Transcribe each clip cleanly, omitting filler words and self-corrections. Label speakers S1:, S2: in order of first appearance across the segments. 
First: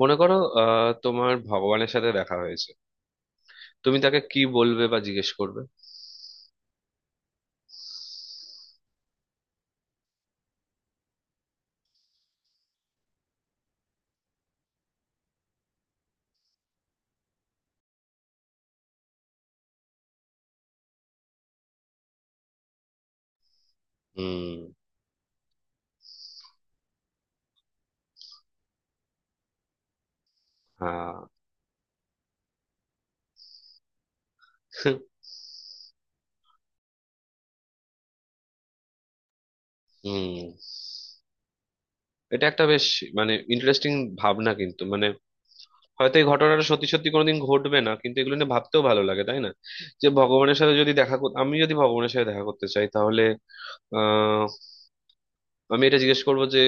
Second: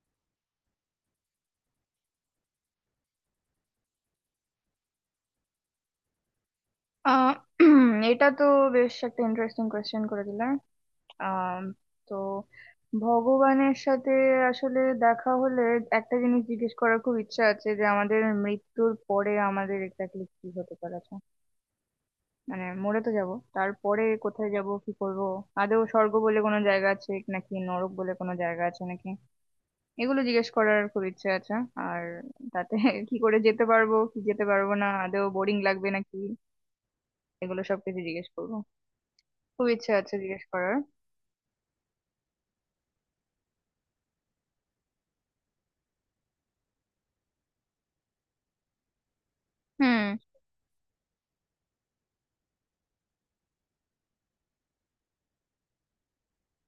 S1: মনে করো তোমার ভগবানের সাথে দেখা হয়েছে। তুমি তাকে কি বলবে বা জিজ্ঞেস করবে?
S2: আহ এটা তো বেশ একটা ইন্টারেস্টিং কোয়েশ্চেন করে দিলাম। আম, তো ভগবানের সাথে আসলে দেখা হলে একটা জিনিস জিজ্ঞেস করার খুব ইচ্ছা আছে, যে আমাদের মৃত্যুর পরে আমাদের এক্স্যাক্টলি কি হতে পারে। আচ্ছা, মানে মরে তো যাব, তারপরে কোথায়
S1: হুম।
S2: যাব কি করব, আদৌ স্বর্গ বলে কোনো জায়গা আছে নাকি নরক বলে কোনো জায়গা আছে নাকি, এগুলো জিজ্ঞেস করার খুব
S1: হ্যাঁ।
S2: ইচ্ছে আছে। আর তাতে কি করে যেতে পারবো কি যেতে পারবো না, আদৌ বোরিং লাগবে নাকি, এগুলো সবকিছু জিজ্ঞেস করবো, খুব ইচ্ছে আছে জিজ্ঞেস
S1: হুম।
S2: করার।
S1: এটা একটা বেশ ইন্টারেস্টিং ভাবনা, কিন্তু মানে হয়তো এই ঘটনাটা সত্যি সত্যি কোনোদিন ঘটবে না, কিন্তু এগুলো নিয়ে ভাবতেও ভালো লাগে, তাই না?
S2: হুম
S1: যে ভগবানের সাথে আমি যদি ভগবানের সাথে দেখা করতে চাই তাহলে আহ আমি এটা জিজ্ঞেস করবো যে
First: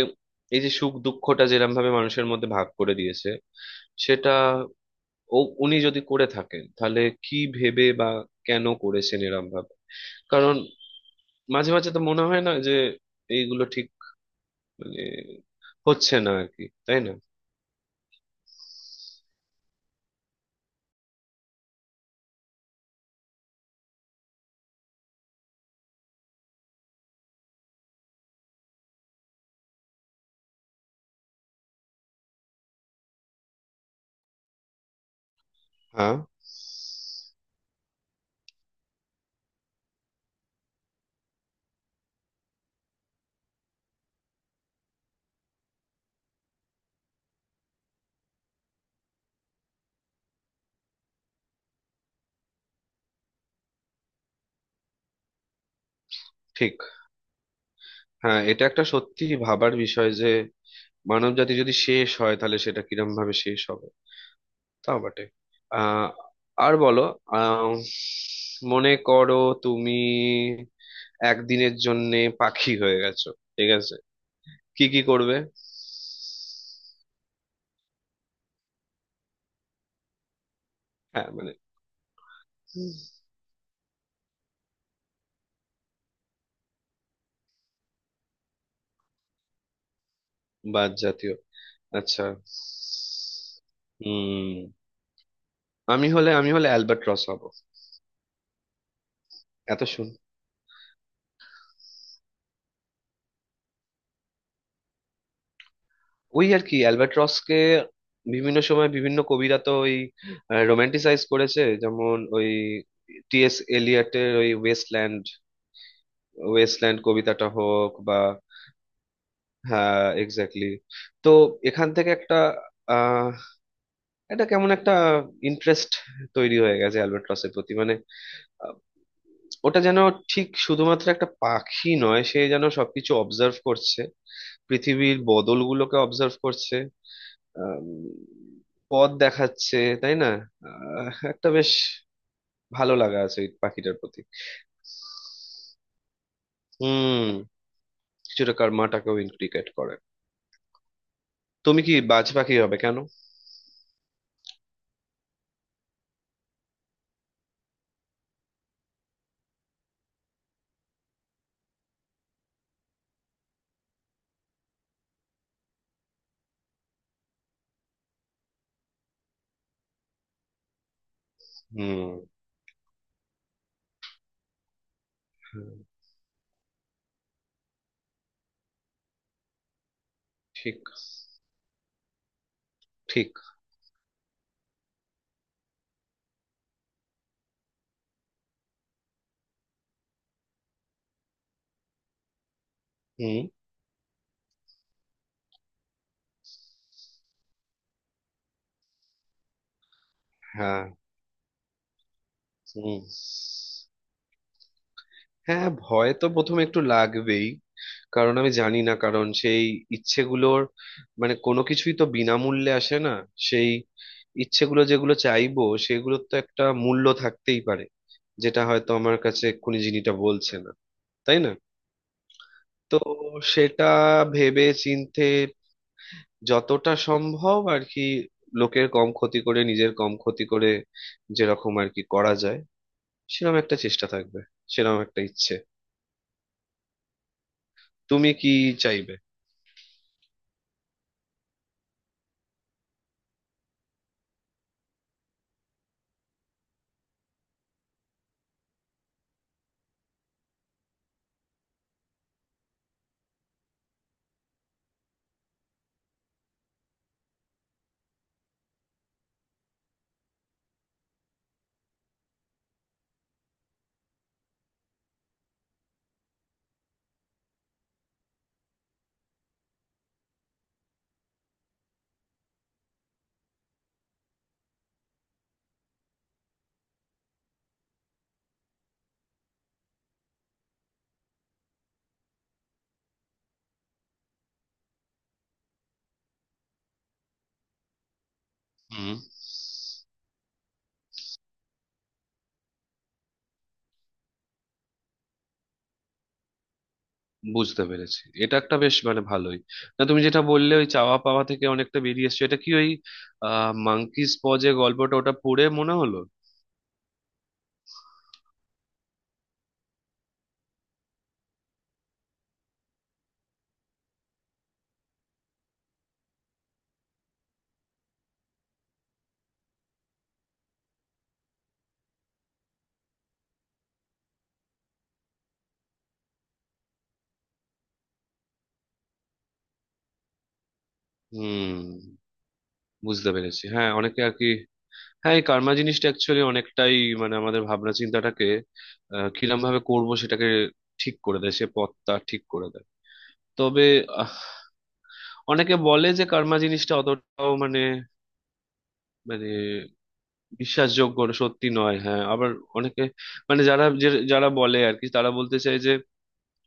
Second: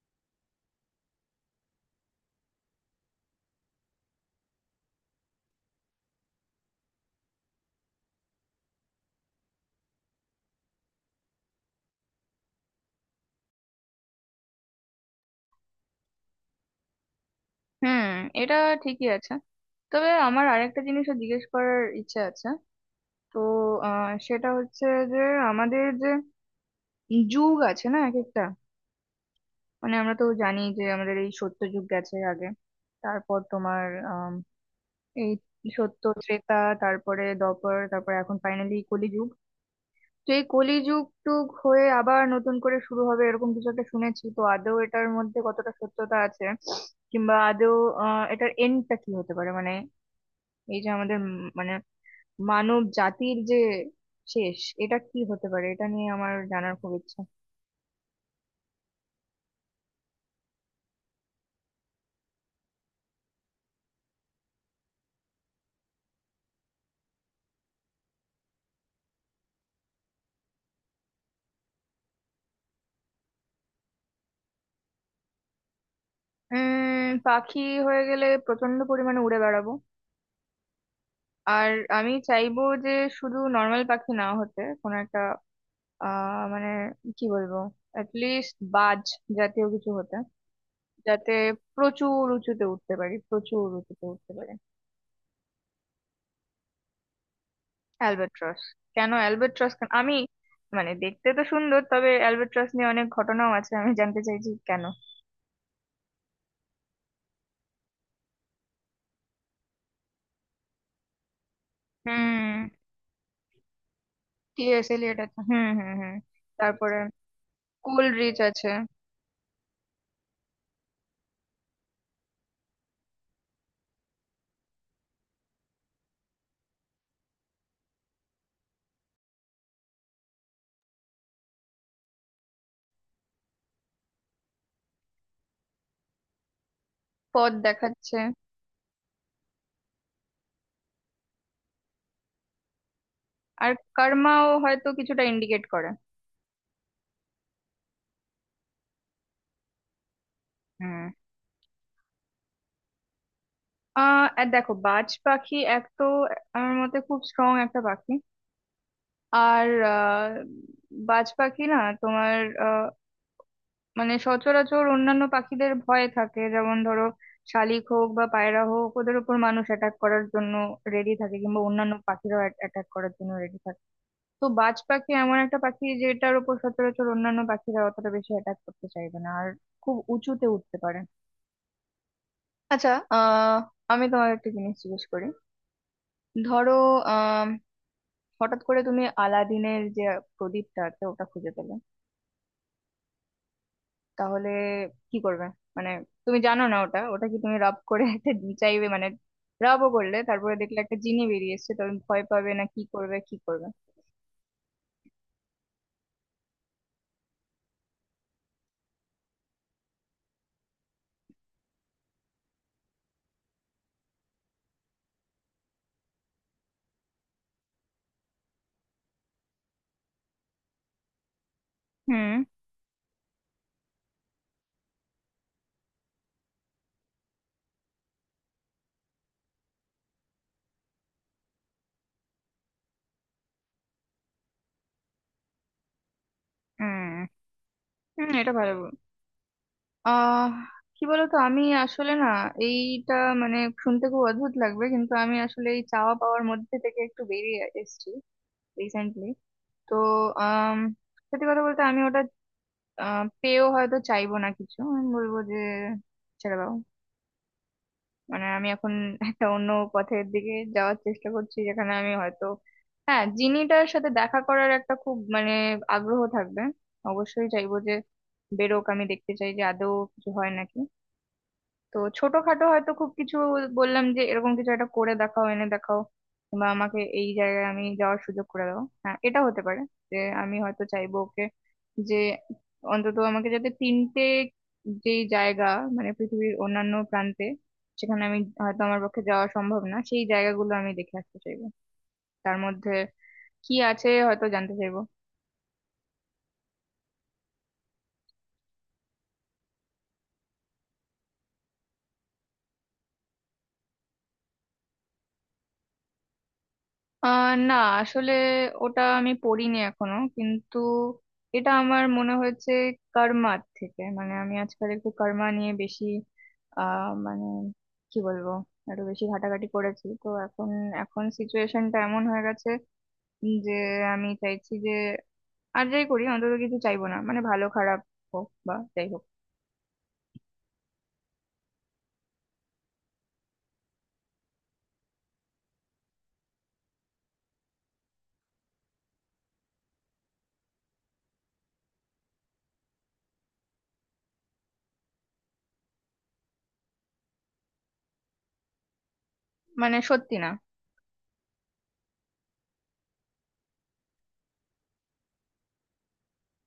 S1: এই যে সুখ দুঃখটা যেরকম ভাবে মানুষের মধ্যে ভাগ করে দিয়েছে সেটা, ও, উনি যদি করে থাকেন তাহলে কি ভেবে বা কেন করেছেন এরম ভাবে। কারণ মাঝে মাঝে তো মনে হয় না যে এইগুলো ঠিক মানে হচ্ছে না আর কি, তাই না?
S2: হুম এটা ঠিকই আছে। তবে আমার আরেকটা জিনিসও জিজ্ঞেস করার ইচ্ছে আছে। তো সেটা হচ্ছে যে আমাদের যে যুগ আছে না এক একটা, মানে আমরা তো জানি যে আমাদের এই সত্য যুগ গেছে আগে। তারপর তোমার আম, এই সত্য
S1: হ্যাঁ,
S2: ত্রেতা, তারপরে দ্বাপর, তারপর এখন ফাইনালি কলি যুগ। তো এই কলিযুগ টুগ হয়ে আবার নতুন করে শুরু হবে এরকম কিছু একটা শুনেছি, তো আদৌ এটার মধ্যে কতটা সত্যতা আছে, কিংবা আদৌ এটার এন্ডটা কি হতে পারে। মানে এই যে আমাদের মানে মানব জাতির যে শেষ, এটা কি হতে পারে, এটা নিয়ে আমার জানার
S1: ঠিক।
S2: খুব ইচ্ছা।
S1: হ্যাঁ, এটা একটা সত্যি ভাবার বিষয় যে মানবজাতি যদি শেষ হয় তাহলে সেটা কিরম ভাবে শেষ হবে। তাও বটে। আহ আর বলো। আহ মনে করো তুমি একদিনের জন্যে পাখি হয়ে গেছো, ঠিক আছে? কি কি করবে?
S2: উম, পাখি হয়ে গেলে প্রচন্ড পরিমাণে উড়ে বেড়াবো।
S1: হ্যাঁ মানে
S2: আর আমি চাইবো যে শুধু নর্মাল পাখি না হতে কোনো একটা, মানে কি বলবো, অ্যাটলিস্ট বাজ জাতীয় কিছু হতে,
S1: বাদ
S2: যাতে
S1: জাতীয়। আচ্ছা।
S2: প্রচুর উঁচুতে উঠতে
S1: হুম।
S2: পারি।
S1: আমি হলে আমি হলে অ্যালবার্ট রস হব।
S2: অ্যালবাট্রস কেন? অ্যালবাট্রস
S1: এত
S2: কেন
S1: শুন।
S2: আমি? মানে দেখতে তো সুন্দর, তবে অ্যালবাট্রস নিয়ে অনেক ঘটনাও আছে, আমি জানতে চাইছি কেন।
S1: ওই আর কি অ্যালবার্ট রসকে বিভিন্ন সময় বিভিন্ন কবিরা তো ওই রোমান্টিসাইজ করেছে, যেমন ওই
S2: হুম।
S1: টিএস এলিয়টের ওই
S2: টিএস এলিয়ট
S1: ওয়েস্টল্যান্ড,
S2: আছে, হুম হুম হুম। তারপরে
S1: ওয়েস্টল্যান্ড কবিতাটা হোক বা।
S2: কোলরিচ আছে।
S1: হ্যাঁ, এক্স্যাক্টলি। তো এখান থেকে একটা আহ এটা কেমন একটা ইন্টারেস্ট তৈরি হয়ে গেছে অ্যালবার্ট রসের প্রতি। মানে আহ, ওটা যেন ঠিক শুধুমাত্র একটা পাখি নয়, সে যেন সবকিছু অবজার্ভ করছে, পৃথিবীর বদলগুলোকে অবজার্ভ করছে।
S2: পথ
S1: আম,
S2: দেখাচ্ছে।
S1: পথ দেখাচ্ছে, তাই না? একটা বেশ ভালো লাগা আছে এই
S2: আর
S1: পাখিটার প্রতি।
S2: কর্মাও হয়তো কিছুটা ইন্ডিকেট করে।
S1: হুম। কিছুটা কর্মাটাকেও ইনক্রিকেট করে।
S2: হুম।
S1: তুমি কি বাজ পাখি হবে কেন?
S2: আর দেখো, বাজ পাখি এক তো আমার মতে খুব স্ট্রং একটা পাখি। আর আহ, বাজ পাখি না তোমার, মানে সচরাচর অন্যান্য পাখিদের ভয় থাকে, যেমন ধরো শালিক হোক বা পায়রা হোক, ওদের উপর মানুষ অ্যাটাক করার জন্য রেডি থাকে, কিংবা অন্যান্য
S1: হুম।
S2: পাখিরাও অ্যাটাক করার জন্য রেডি থাকে। তো বাজ পাখি এমন একটা
S1: হুম,
S2: পাখি যেটার উপর সচরাচর অন্যান্য পাখিরা অতটা বেশি অ্যাটাক করতে চাইবে না, আর খুব উঁচুতে উঠতে
S1: ঠিক।
S2: পারে। আচ্ছা,
S1: ঠিক।
S2: আহ আমি তোমার একটা জিনিস জিজ্ঞেস করি। ধরো আহ হঠাৎ করে তুমি আলাদিনের যে প্রদীপটা আছে ওটা খুঁজে পেলে,
S1: হুম।
S2: তাহলে কি করবে? মানে তুমি জানো না ওটা ওটা কি, তুমি রাব করে একটা চাইবে, মানে রাবও করলে তারপরে দেখলে
S1: হ্যাঁ।
S2: একটা জিনি বেরিয়ে এসছে, তখন ভয় পাবে না কি
S1: হুম।
S2: করবে কি করবে?
S1: হ্যাঁ, ভয় তো প্রথমে একটু লাগবেই। কারণ আমি জানি না, কারণ সেই ইচ্ছেগুলোর মানে কোনো কিছুই তো বিনামূল্যে আসে না। সেই ইচ্ছেগুলো যেগুলো চাইবো সেগুলোর তো একটা মূল্য থাকতেই পারে, যেটা হয়তো আমার কাছে এক্ষুনি জিনিসটা বলছে না, তাই না?
S2: হুম
S1: তো সেটা ভেবে চিন্তে যতটা সম্ভব আর কি, লোকের কম ক্ষতি করে নিজের কম ক্ষতি করে যেরকম আর কি করা যায় সেরকম একটা চেষ্টা থাকবে, সেরকম একটা ইচ্ছে।
S2: হুম হুম
S1: তুমি কি
S2: এটা ভালো
S1: চাইবে?
S2: আহ কি বলতো, আমি আসলে না এইটা, মানে শুনতে খুব অদ্ভুত লাগবে, কিন্তু আমি আসলে এই চাওয়া পাওয়ার মধ্যে থেকে একটু বেরিয়ে এসেছি রিসেন্টলি। তো আম, সত্যি কথা বলতে আমি ওটা আহ, পেয়েও হয়তো চাইবো না কিছু, আমি বলবো যে ছেড়ে দাও। মানে আমি এখন একটা অন্য পথের দিকে যাওয়ার চেষ্টা করছি, যেখানে আমি হয়তো, হ্যাঁ, জিনিটার সাথে দেখা করার একটা খুব মানে আগ্রহ থাকবে, অবশ্যই চাইবো যে বেরোক, আমি দেখতে চাই যে আদৌ কিছু হয় নাকি। তো ছোটখাটো হয়তো খুব কিছু বললাম যে, এরকম কিছু একটা করে দেখাও, এনে দেখাও, বা আমাকে এই জায়গায় আমি যাওয়ার সুযোগ করে দাও। হ্যাঁ, এটা হতে পারে যে আমি হয়তো চাইবো ওকে, যে অন্তত আমাকে যাতে তিনটে যেই জায়গা, মানে পৃথিবীর অন্যান্য প্রান্তে, সেখানে আমি হয়তো আমার
S1: হুম।
S2: পক্ষে যাওয়া সম্ভব না, সেই জায়গাগুলো আমি দেখে আসতে চাইবো, তার মধ্যে কি আছে হয়তো জানতে চাইবো।
S1: বুঝতে পেরেছি, এটা একটা বেশ মানে ভালোই। না তুমি যেটা বললে ওই চাওয়া পাওয়া থেকে অনেকটা বেরিয়ে এসছো, এটা কি ওই মাঙ্কিস পজে গল্পটা ওটা পড়ে মনে হলো?
S2: না, আসলে ওটা আমি পড়িনি এখনো, কিন্তু এটা আমার মনে হয়েছে কর্মার থেকে। মানে আমি আজকাল একটু কর্মা নিয়ে বেশি মানে কি বলবো, একটু বেশি ঘাটাঘাটি করেছি, তো এখন এখন সিচুয়েশনটা এমন হয়ে গেছে যে আমি চাইছি যে আর যাই করি অন্তত কিছু চাইবো না, মানে ভালো খারাপ হোক বা যাই হোক।
S1: হুম। বুঝতে পেরেছি। হ্যাঁ, অনেকে আর কি। হ্যাঁ, এই কার্মা জিনিসটা অ্যাকচুয়ালি অনেকটাই মানে আমাদের ভাবনা চিন্তাটাকে কিরম ভাবে করবো সেটাকে ঠিক করে দেয়, সে পথটা ঠিক করে দেয়। তবে আহ, অনেকে বলে যে কার্মা জিনিসটা অতটাও মানে মানে
S2: মানে সত্যি না।
S1: বিশ্বাসযোগ্য না, সত্যি নয়। হ্যাঁ আবার অনেকে মানে যারা বলে আর কি তারা বলতে চায় যে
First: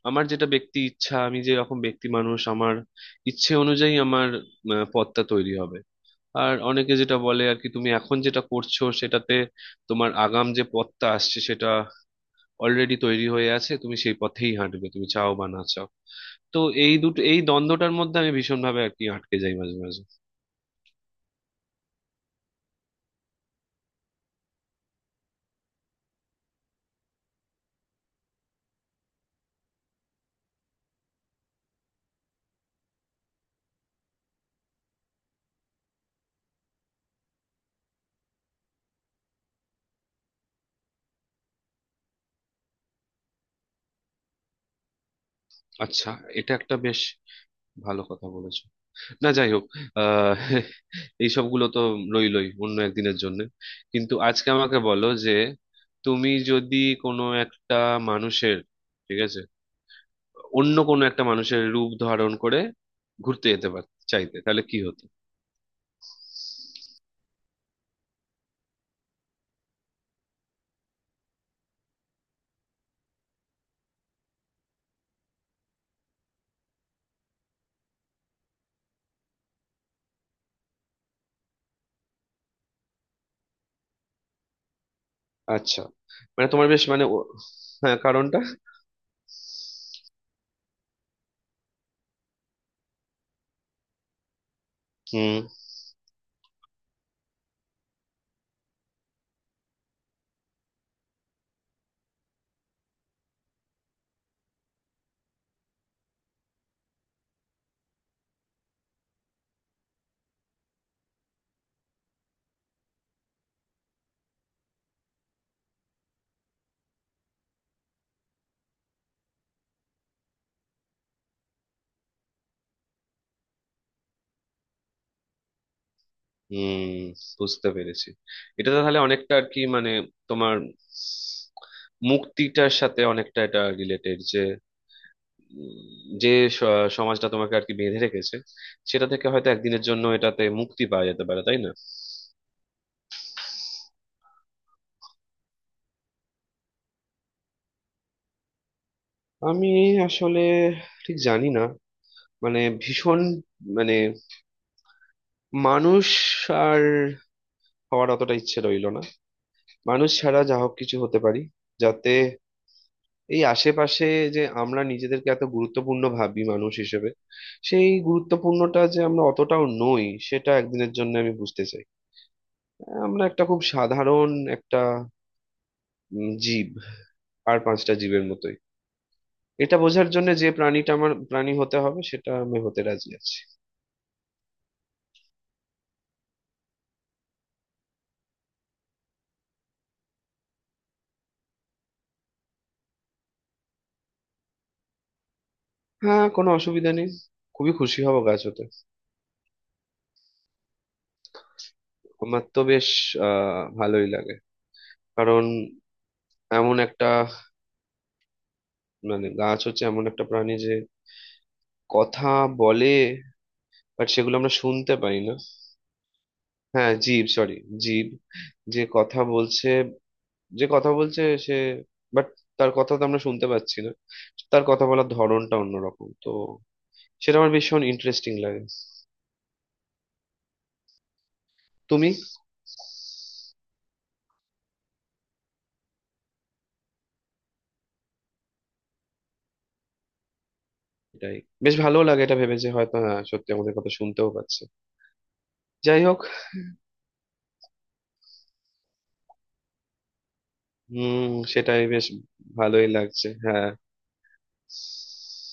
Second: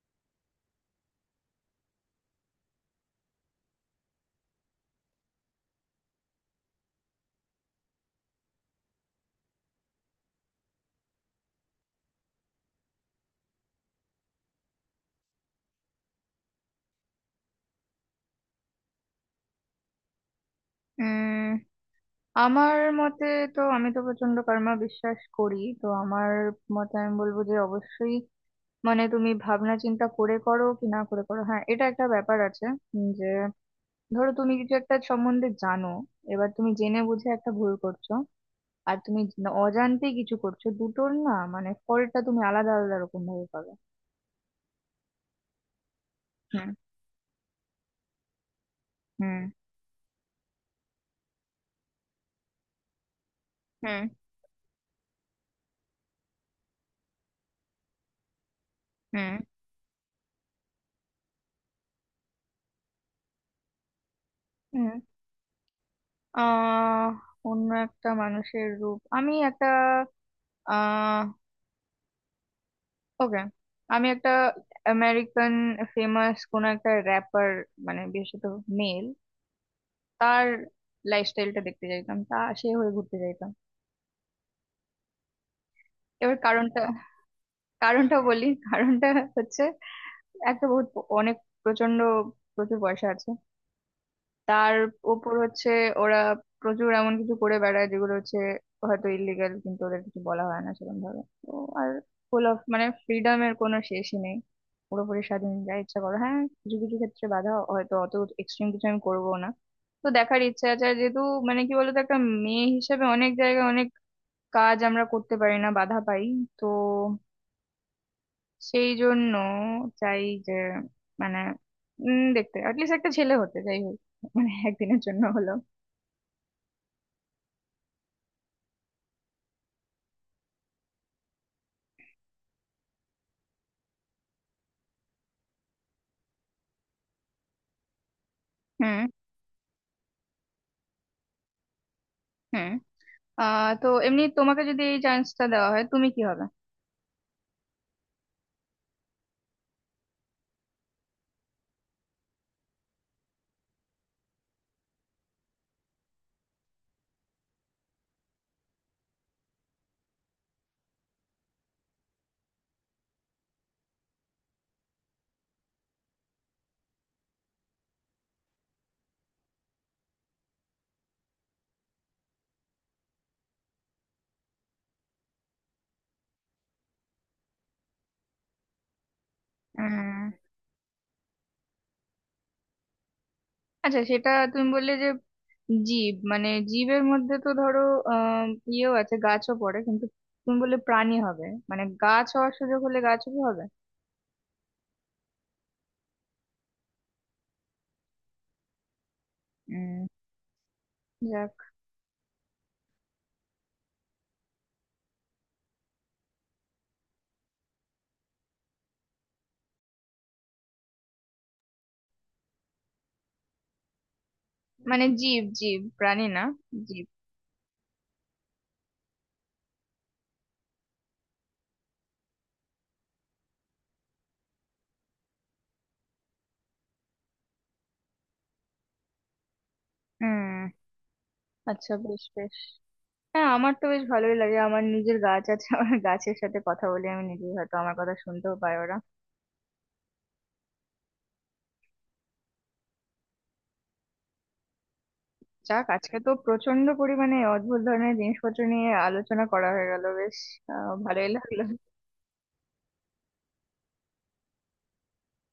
S1: আমার যেটা ব্যক্তি ইচ্ছা, আমি যেরকম ব্যক্তি মানুষ, আমার ইচ্ছে অনুযায়ী আমার পথটা তৈরি হবে। আর অনেকে যেটা বলে আর কি, তুমি এখন যেটা করছো সেটাতে তোমার আগাম যে পথটা আসছে সেটা অলরেডি তৈরি হয়ে আছে, তুমি সেই পথেই হাঁটবে, তুমি চাও বা না চাও। তো এই দুটো এই দ্বন্দ্বটার মধ্যে আমি ভীষণভাবে আর কি আটকে যাই মাঝে মাঝে।
S2: উম আমার মতে, তো আমি তো প্রচন্ড কর্মা বিশ্বাস করি, তো আমার মতে আমি বলবো যে অবশ্যই, মানে তুমি ভাবনা চিন্তা করে করো কি না করে করো, হ্যাঁ এটা একটা ব্যাপার আছে। উম, যে ধরো তুমি কিছু একটা সম্বন্ধে জানো, এবার তুমি জেনে বুঝে একটা ভুল করছো, আর তুমি অজান্তে কিছু করছো, দুটোর না মানে ফলটা তুমি আলাদা আলাদা রকম ভাবে পাবে।
S1: আচ্ছা। এটা
S2: হুম
S1: একটা বেশ ভালো কথা বলেছো। না
S2: হুম
S1: যাই হোক, আহ এইসবগুলো তো রইলই অন্য একদিনের জন্য।
S2: হুম
S1: কিন্তু আজকে আমাকে বলো যে তুমি যদি কোনো একটা মানুষের, ঠিক
S2: হুম
S1: আছে, অন্য কোনো একটা মানুষের রূপ ধারণ করে ঘুরতে যেতে পার চাইতে তাহলে কি
S2: হুম
S1: হতো?
S2: আহ অন্য একটা মানুষের রূপ, আমি একটা আহ ওকে, আমি একটা আমেরিকান ফেমাস কোন একটা র্যাপার, মানে বিশেষত মেল, তার লাইফস্টাইলটা দেখতে চাইতাম, তা সে হয়ে ঘুরতে চাইতাম।
S1: আচ্ছা।
S2: এবার
S1: তোমার
S2: কারণটা,
S1: বেশ মানে হ্যাঁ
S2: কারণটা
S1: কারণটা।
S2: বলি। কারণটা হচ্ছে, এক তো বহুত অনেক প্রচন্ড প্রচুর পয়সা আছে তার। উপর
S1: হুম।
S2: হচ্ছে ওরা প্রচুর এমন কিছু করে বেড়ায় যেগুলো হচ্ছে হয়তো ইলিগাল, কিন্তু ওদের কিছু বলা হয় না সেরকম ভাবে, তো। আর ফুল অফ মানে ফ্রিডমের কোনো শেষই নেই, পুরোপুরি স্বাধীন, যা ইচ্ছা করো। হ্যাঁ, কিছু কিছু ক্ষেত্রে বাধা, হয়তো অত এক্সট্রিম কিছু আমি করবো না, তো দেখার ইচ্ছা আছে। আর যেহেতু মানে কি বলতো, একটা মেয়ে হিসেবে অনেক জায়গায় অনেক কাজ আমরা করতে পারি না, বাধা পাই, তো সেই জন্য চাই যে মানে দেখতে অ্যাটলিস্ট একটা ছেলে হতে, যাই হোক মানে একদিনের জন্য হলো।
S1: হুম। বুঝতে পেরেছি। এটা তো তাহলে অনেকটা আর কি মানে তোমার মুক্তিটার সাথে অনেকটা এটা রিলেটেড, যে যে স- সমাজটা তোমাকে আর কি বেঁধে রেখেছে
S2: হুম
S1: সেটা থেকে হয়তো একদিনের জন্য এটাতে মুক্তি পাওয়া যেতে পারে, তাই না?
S2: হুম তো এমনি তোমাকে যদি এই চান্সটা দেওয়া হয় তুমি কি হবে?
S1: আমি আসলে ঠিক জানি না। মানে ভীষণ মানে মানুষ আর হওয়ার অতটা ইচ্ছে রইলো না। মানুষ ছাড়া যা হোক কিছু হতে পারি, যাতে এই আশেপাশে যে আমরা নিজেদেরকে এত গুরুত্বপূর্ণ ভাবি মানুষ হিসেবে, সেই গুরুত্বপূর্ণটা যে আমরা অতটাও নই সেটা একদিনের জন্য আমি বুঝতে চাই। আমরা একটা খুব সাধারণ একটা জীব, আর পাঁচটা জীবের মতোই। এটা বোঝার জন্য
S2: উম,
S1: যে প্রাণীটা আমার প্রাণী হতে হবে সেটা আমি হতে রাজি আছি।
S2: আচ্ছা সেটা তুমি বললে যে জীব, মানে জীবের মধ্যে তো ধরো আহ ইয়েও আছে, গাছও পড়ে, কিন্তু তুমি বললে প্রাণী হবে, মানে গাছ হওয়ার সুযোগ হলে গাছও কি হবে?
S1: হ্যাঁ, কোনো অসুবিধা নেই। খুবই খুশি হব গাছ হতে।
S2: উম, যাক।
S1: আমার তো বেশ ভালোই লাগে। কারণ এমন একটা মানে গাছ হচ্ছে এমন একটা প্রাণী যে কথা বলে, বাট সেগুলো আমরা শুনতে
S2: মানে
S1: পাই না।
S2: জীব, জীব, প্রাণী না
S1: হ্যাঁ
S2: জীব।
S1: জীব, সরি জীব। যে কথা বলছে, যে কথা বলছে সে, বাট তার কথা তো আমরা শুনতে পাচ্ছি না। তার কথা বলার ধরনটা অন্যরকম তো, সেটা আমার ভীষণ ইন্টারেস্টিং লাগে।
S2: হুম আচ্ছা,
S1: তুমি।
S2: বেশ বেশ। হ্যাঁ, আমার তো বেশ ভালোই লাগে, আমার নিজের গাছ আছে, আমার গাছের সাথে কথা বলে আমি নিজেই, হয়তো আমার কথা শুনতেও পায় ওরা।
S1: এটাই বেশ ভালো লাগে এটা ভেবে যে হয়তো হ্যাঁ সত্যি আমাদের কথা শুনতেও পাচ্ছে।
S2: যাক,
S1: যাই
S2: আজকে
S1: হোক।
S2: তো প্রচন্ড পরিমাণে অদ্ভুত ধরনের জিনিসপত্র নিয়ে আলোচনা করা হয়ে গেল, বেশ
S1: হুম,
S2: ভালোই লাগলো।
S1: সেটাই বেশ ভালোই লাগছে। হ্যাঁ।